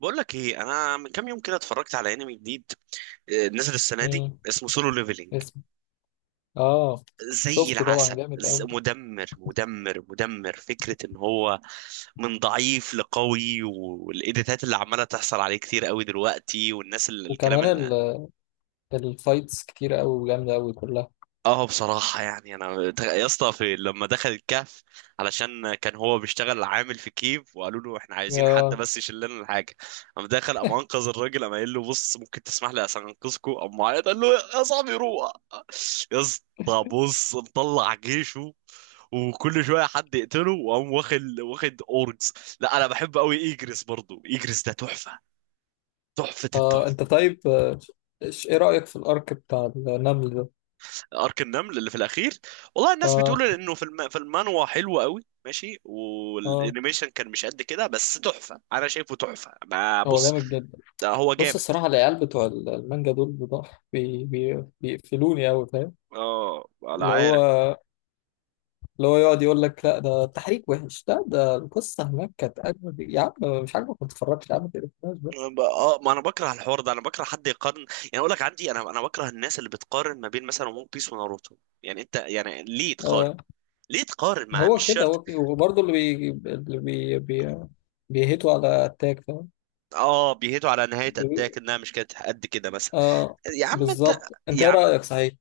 بقول لك ايه؟ انا من كام يوم كده اتفرجت على انمي جديد. نزل السنه دي مم. اسمه سولو ليفلينج، اسم. اه، زي شفته طبعا العسل. جامد قوي. مدمر مدمر مدمر فكره ان هو من ضعيف لقوي، والايديتات اللي عماله تحصل عليه كتير قوي دلوقتي، والناس اللي الكلام. وكمان الفايتس كتير قوي وجامده قوي كلها. اه بصراحة يعني يا اسطى، في لما دخل الكهف علشان كان هو بيشتغل عامل في كيف، وقالوا له احنا عايزين حد اه، بس يشيل لنا الحاجة، قام دخل، قام انقذ الراجل، قام قايل له بص ممكن تسمح لي عشان انقذكوا، قام معيط قال له يا صاحبي روح. يا اسطى بص مطلع جيشه، وكل شوية حد يقتله، وقام واخد اورجز. لا انا بحب قوي ايجريس، برضو ايجريس ده تحفة، تحفة اه، التحفة. انت طيب. ايه رايك في الارك بتاع النمل ده؟ ارك النمل اللي في الاخير، والله الناس بتقول اه، انه في المانوا حلو قوي، ماشي، اه، والانيميشن كان مش قد كده بس تحفه، انا شايفه تحفه. ما هو بص، جامد جدا. ده هو بص جامد. الصراحه، العيال بتوع المانجا دول بض- بي بي بيقفلوني قوي، فاهم؟ اه انا اللي هو عارف. اللي هو يقعد يقول لك لا ده التحريك وحش، لا ده القصه هناك كانت اجمد، يا عم مش عاجبك ما تتفرجش، يا عم ما تقرفناش بقى. اه، ما انا بكره الحوار ده، انا بكره حد يقارن. يعني اقول لك عندي، انا بكره الناس اللي بتقارن ما بين مثلا ون بيس وناروتو. يعني انت يعني ليه تقارن؟ آه. ليه تقارن؟ مع هو مش كده شرط. هو كده. وبرضه اللي بي اللي بي بي بيهيتوا على التاج، فاهم؟ اه بيهيتوا على نهايه بيقولوا- اتاك انها مش كانت قد كده مثلا. اه، يا عم انت، بالظبط. انت يا ايه عم. رأيك، صحيح؟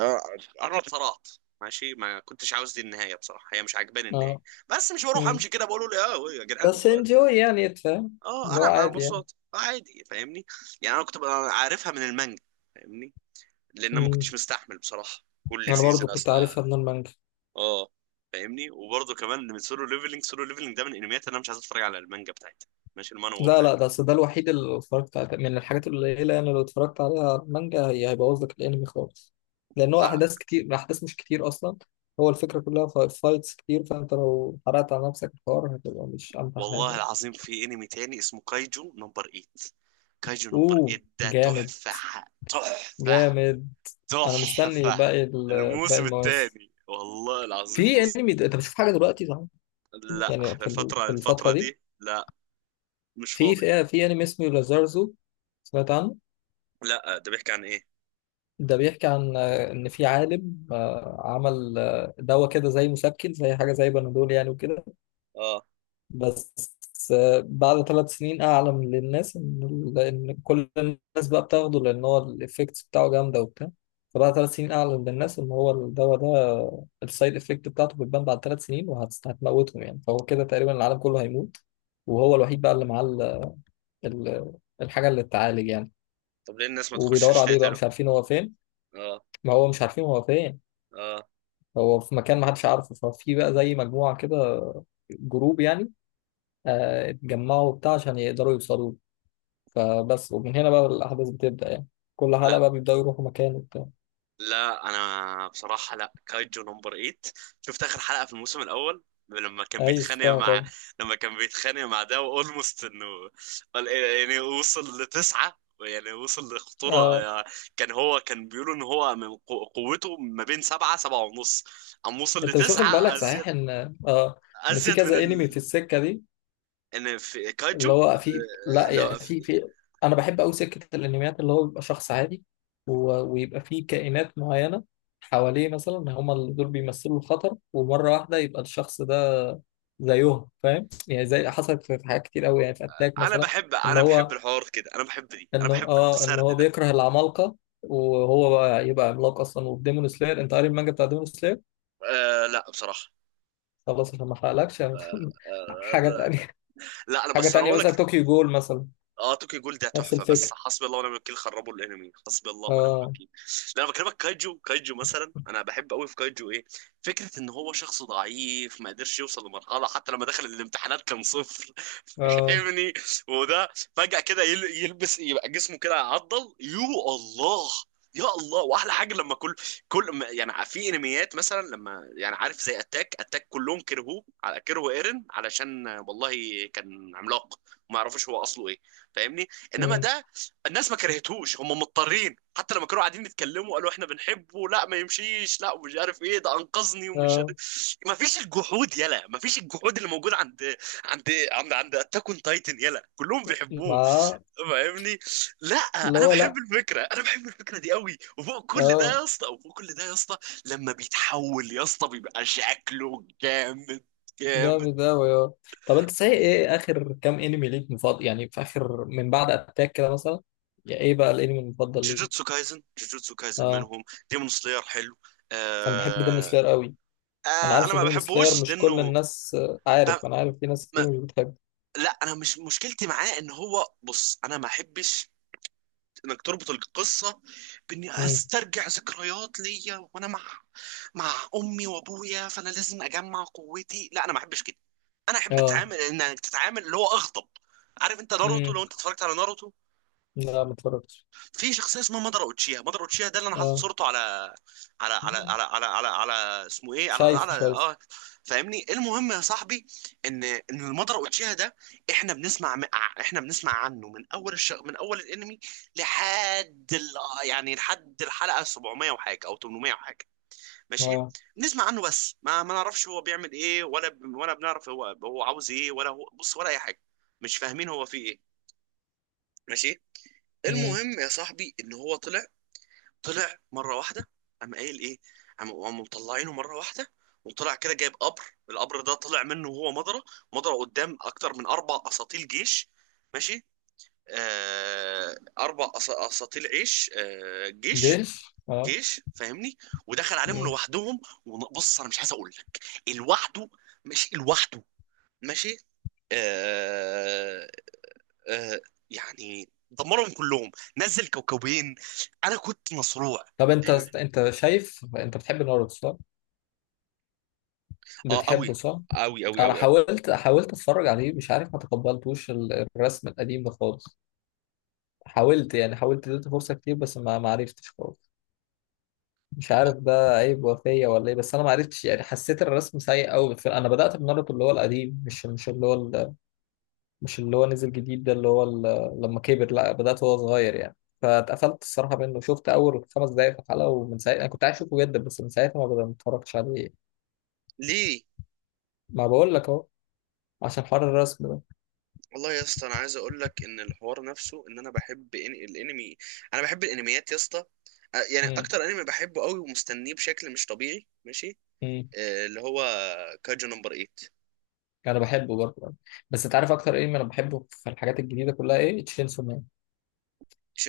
آه، قرب صلات، ماشي ما كنتش عاوز دي النهايه بصراحه، هي مش عاجباني النهايه، اه. بس مش بروح مم. امشي كده بقول له اه يا جدعان بس والله. انجوي، يعني تفهم. اه اللي هو انا عادي يعني. مبسوط، عادي فاهمني. يعني انا كنت ببقى عارفها من المانجا، فاهمني. لان أنا ما مم. كنتش مستحمل بصراحه كل انا برضه سيزون كنت اصلا. عارفها من المانجا. اه فاهمني، وبرضه كمان من سولو ليفلنج. سولو ليفلنج ده من الانميات اللي انا مش عايز اتفرج على المانجا بتاعتها، ماشي المانوا لا، لا، بتاعتها. ده أصل ده الوحيد اللي اتفرجت عليه من الحاجات القليلة يعني، اللي اتفرجت عليها على المانجا هي هيبوظ لك الانمي خالص. لان هو آه. احداث كتير، احداث مش كتير اصلا. هو الفكرة كلها فايتس كتير، فانت لو حرقت على نفسك الحوار هتبقى مش امتع والله حاجة. العظيم في انمي تاني اسمه كايجو نمبر 8. كايجو نمبر اوه، 8 ده جامد، تحفه تحفه جامد. انا مستني تحفة. باقي باقي الموسم المواسم. الثاني والله العظيم في بص. انمي انت بتشوف حاجه دلوقتي، صح؟ لا يعني احنا في الفترة، في الفتره الفترة دي دي لا، مش في فاضي. في في انمي اسمه لازارزو، سمعت عنه؟ لا ده بيحكي عن ايه؟ ده بيحكي عن ان في عالم عمل دواء كده زي مسكن، زي حاجه زي بنادول يعني وكده. اه، بس بعد 3 سنين اعلم للناس ان ان كل الناس بقى بتاخده، لان هو الايفكتس بتاعه جامده وبتاع. فبعد 3 سنين اعلم للناس ان هو الدواء ده السايد افكت بتاعته بتبان بعد 3 سنين وهتموتهم يعني. فهو كده تقريبا العالم كله هيموت، وهو الوحيد بقى اللي معاه ال- الحاجه اللي تتعالج يعني. طب ليه الناس ما تخشش وبيدوروا عليه بقى، تقتله؟ مش عارفين هو فين. اه ما هو مش عارفين هو فين. اه. هو في مكان ما حدش عارفه. ففي بقى زي مجموعه كده، جروب يعني. اتجمعوا وبتاع عشان يقدروا يوصلوا له. فبس، ومن هنا بقى الأحداث بتبدأ يعني. كل حلقة لا بقى بيبدأوا يروحوا مكان وبتاع. لا انا بصراحه، لا كايجو نمبر 8، شفت اخر حلقه في الموسم الاول لما كان أي، بيتخانق شفتها مع، طبعا. لما كان بيتخانق مع ده اولموست انه يعني وصل لتسعة، يعني وصل لخطورة، آه. يعني كان هو كان بيقولوا ان هو من قوته ما بين 7، 7.5، قام وصل أنت مش واخد بالك، لتسعة ازيد، صحيح؟ آه إن في ازيد من كذا أنمي في ال، السكة دي. ان في كايجو. اللي هو في لا لو يعني في. أنا بحب أوي سكة الأنميات اللي هو بيبقى شخص عادي ويبقى فيه كائنات معينة حواليه، مثلا هما اللي دول بيمثلوا الخطر، ومرة واحدة يبقى الشخص ده زيهم، فاهم يعني؟ زي حصلت في حاجات كتير قوي يعني، في اتاك انا مثلا. بحب، ان انا بحب هو الحوار كده، انا بحب دي، انا بحب ان السرد هو ده. بيكره العمالقه، وهو بقى يبقى عملاق اصلا. والديمون سلاير، انت قاري المانجا بتاع ديمون سلاير؟ آه لا بصراحة. خلاص عشان ما احرقلكش يعني حاجه آه، تانية. لا انا حاجه بس انا تانية اقول مثلا لك طوكيو جول مثلا. اه، توكي جول ده نفس تحفه بس الفكره. حسبي الله ونعم الوكيل، خربوا الانمي حسبي الله ونعم اه. الوكيل. لا انا بكلمك كايجو، كايجو مثلا، انا بحب قوي في كايجو ايه، فكره ان هو شخص ضعيف ما قدرش يوصل لمرحله، حتى لما دخل الامتحانات كان صفر اه. فاهمني. وده فجاه كده يلبس يبقى جسمه كده عضل. يو الله، يا الله. واحلى حاجه لما كل، يعني في انميات مثلا لما، يعني عارف زي اتاك، اتاك كلهم كرهوه، على كرهوا ايرن علشان والله كان عملاق، ما يعرفوش هو اصله ايه، فاهمني. انما أمم، ده الناس ما كرهتهوش، هم مضطرين، حتى لما كانوا قاعدين يتكلموا قالوا احنا بنحبه، لا ما يمشيش، لا ومش عارف ايه ده انقذني ومش عارف ايه. اه. ما فيش الجحود يلا، ما فيش الجحود اللي موجود عند عند اتاك اون تايتن يلا، كلهم بيحبوه. مع. فاهمني، لا اللي انا هو، بحب لا. الفكره، انا بحب الفكره دي قوي، وفوق كل ده اه، يا اسطى، وفوق كل ده يا اسطى لما بيتحول يا اسطى بيبقى شكله جامد، جامد. جامد قوي، اه. طب انت، صحيح ايه اخر كام انمي ليك مفضل، يعني في اخر من بعد اتاك كده مثلا؟ يعني ايه بقى الانمي المفضل ليك؟ جوجوتسو كايزن، جوجوتسو كايزن اه، منهم. ديمون سلاير حلو. انا بحب ديمون آه... سلاير قوي. انا انا عارف ان ما ديمون سلاير بحبوش مش كل لانه، الناس، ب... عارف، انا عارف في ناس ما... كتير مش بتحب. لا انا مش مشكلتي معاه ان هو، بص انا ما احبش انك تربط القصه باني امم. استرجع ذكريات ليا وانا مع، مع امي وابويا، فانا لازم اجمع قوتي. لا انا ما احبش كده. انا احب اه. اتعامل، انك تتعامل اللي هو اغضب. عارف انت ناروتو، لو امم. انت اتفرجت على ناروتو، لا، ما اتفرجتش. في شخصيه اسمها مادارا اوتشيها، مادارا اوتشيها ده اللي انا حاطط اه. صورته على، على اسمه ايه على شايف، على شايف. اه فاهمني، المهم يا صاحبي ان المادارا اوتشيها ده، احنا بنسمع عنه من من اول الانمي لحد يعني لحد الحلقه 700 وحاجه او 800 وحاجه، ماشي. اه. بنسمع عنه بس ما نعرفش هو بيعمل ايه، ولا بنعرف هو عاوز ايه، ولا هو بص، ولا اي حاجه، مش فاهمين هو فيه ايه، ماشي. امم. المهم يا صاحبي ان هو طلع مره واحده، قام قايل ايه، قام قاموا مطلعينه مره واحده، وطلع كده جايب قبر. القبر ده طلع منه وهو مضرة، مضرة قدام اكتر من 4 اساطيل جيش، ماشي. آه، اربع اساطيل عيش جيش، جيش، اه. جيش فاهمني. ودخل عليهم امم. لوحدهم. وبص انا مش عايز اقول لك، لوحده، ماشي لوحده، ماشي. آه آه يعني دمرهم كلهم، نزل كوكبين، انا كنت مصروع. طب انت. انت شايف، انت بتحب ناروتو صح؟ اه قوي، بتحبه صح؟ قوي قوي انا قوي قوي حاولت، حاولت اتفرج عليه، مش عارف ما تقبلتوش الرسم القديم ده خالص. حاولت يعني، حاولت اديته فرصة كتير، بس ما عرفتش خالص. مش وال- عارف ده عيب وفية ولا ايه، بس انا ما عرفتش يعني، حسيت الرسم سيء قوي. انا بدأت بناروتو اللي هو القديم، مش اللي هو مش اللي هو نزل جديد ده، اللي هو لما كبر، لا بدأت وهو صغير يعني. فاتقفلت الصراحة منه. شفت أول 5 دقايق في الحلقة، ومن ساعتها أنا كنت عايز أشوفه جدا، بس من ساعتها ما بدأت، ما اتفرجتش عليه. ليه. ما بقول لك أهو، عشان حوار الرسم ده. والله يا اسطى انا عايز اقول لك ان الحوار نفسه، ان انا بحب الانمي. انا بحب الانميات يا اسطى. يعني امم اكتر انمي بحبه قوي ومستنيه بشكل مش طبيعي ماشي، امم اللي هو كاجو نمبر 8. أنا بحبه برضه. بس أنت عارف أكتر إيه أنا بحبه في الحاجات الجديدة كلها، إيه؟ تشينسو مان.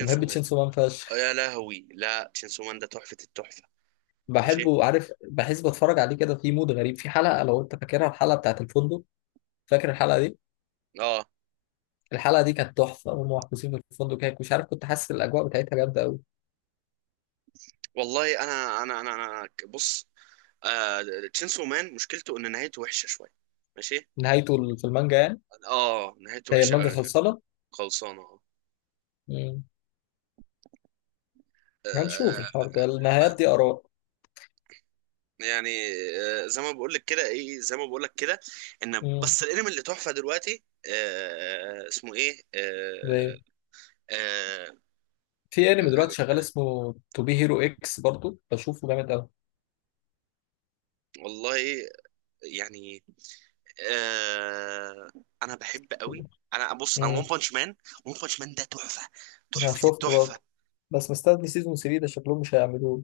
أنا بحب مان، تشينسو مان فشخ. يا لهوي، لا شينسو مان ده تحفة التحفة. ماشي بحبه، عارف، بحس بتفرج عليه كده في مود غريب، في حلقة لو انت فاكرها، الحلقة بتاعت الفندق. فاكر الحلقة دي؟ اه الحلقة دي كانت تحفة، هم محبوسين في الفندق هيك مش عارف، كنت حاسس الأجواء بتاعتها جامدة أوي. والله بص، آه تشينسو مان مشكلته ان نهايته وحشه شويه، ماشي. نهايته في المانجا يعني؟ اه نهايته هي وحشه المانجا قوي. خلصانة؟ خلصانه اه. مم. هنشوف آه، الحوار ده، النهايات آه، دي آراء. يعني، زي ما بقول لك كده ايه، زي ما بقول لك كده، ان مم. بس الانمي اللي تحفه دلوقتي، اسمه ايه. زي- آه في انمي دلوقتي شغال اسمه تو بي هيرو اكس، برضه بشوفه جامد أوي. والله يعني، آه انا بحب قوي. انا بص، انا ون امم. بانش مان، ون بانش مان ده تحفه، انا تحفه شفته التحفه. برضه، بس مستني سيزون 3، ده شكلهم مش هيعملوه.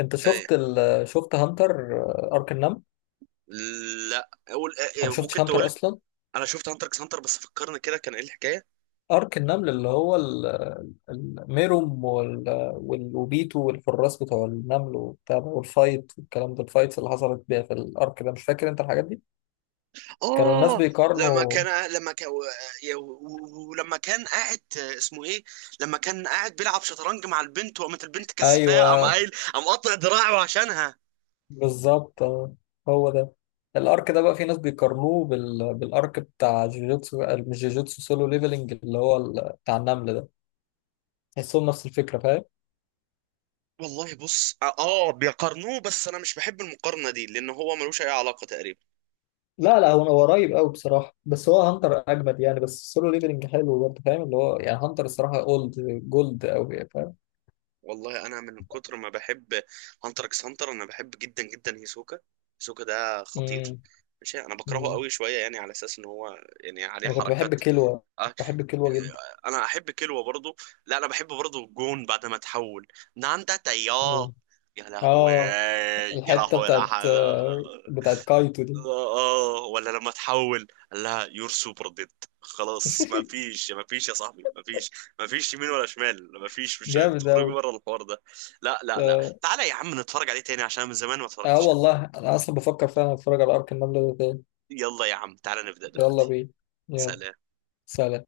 انت ايه؟ شفت شفت هانتر؟ ارك النمل. لا اقول انت ما شفتش ممكن هانتر تقول. اصلا؟ انا شفت هانتر اكس هانتر بس فكرني كده، كان ايه الحكايه؟ ارك النمل اللي هو الميروم وبيتو والحراس بتوع النمل وبتاع ده، والفايت والكلام ده، الفايتس اللي حصلت بيها في الارك ده، مش فاكر انت الحاجات دي؟ كانوا الناس اه لما بيقارنوا. كان، لما كان، ولما كان قاعد اسمه ايه، لما كان قاعد بيلعب شطرنج مع البنت وقامت البنت كسفاه، قام ايوه، قايل، قام قطع دراعه عشانها. بالظبط. هو ده. الارك ده بقى في ناس بيقارنوه بالارك بتاع جوجوتسو، مش جوجوتسو، سولو ليفلنج اللي هو بتاع النمل ده. تحسهم نفس الفكره، فاهم؟ والله بص اه، بيقارنوه بس انا مش بحب المقارنه دي، لان هو ملوش اي علاقه تقريبا. لا، لا، هو قريب قوي بصراحه، بس هو هانتر اجمد يعني، بس السولو ليفلنج حلو برضه، فاهم؟ اللي هو يعني هانتر الصراحه اولد، جولد قوي، فاهم؟ والله انا من كتر ما بحب هانتر اكس هانتر، انا بحب جدا جدا هيسوكا، هيسوكا ده خطير، امم ماشي. انا بكرهه أمم. قوي شويه يعني على اساس ان هو، يعني عليه انا كنت بحب حركات. كلوة، بحب كلوة جدا. انا احب كلوة برضو. لا انا بحب برضو الجون بعد ما تحول، ناندا تياه، أمم. يا لهوي. اه، يا الحته لهوي لا بتاعت حول. بتاعت كايتو دي. اه ولا لما تحول قال لها يور سوبر ديد، خلاص ما فيش، ما فيش يا صاحبي، ما فيش، ما فيش يمين ولا شمال، ما فيش مش جامد تخرجوا قوي، بره الحوار ده. لا لا لا اه. تعالى يا عم نتفرج عليه تاني عشان من زمان ما اتفرجتش عليه. والله انا اصلا بفكر فعلا اتفرج على ارك النمله ده تاني. يلا يا عم تعالى نبدأ يلا دلوقتي. بينا. يلا. سلام. سلام.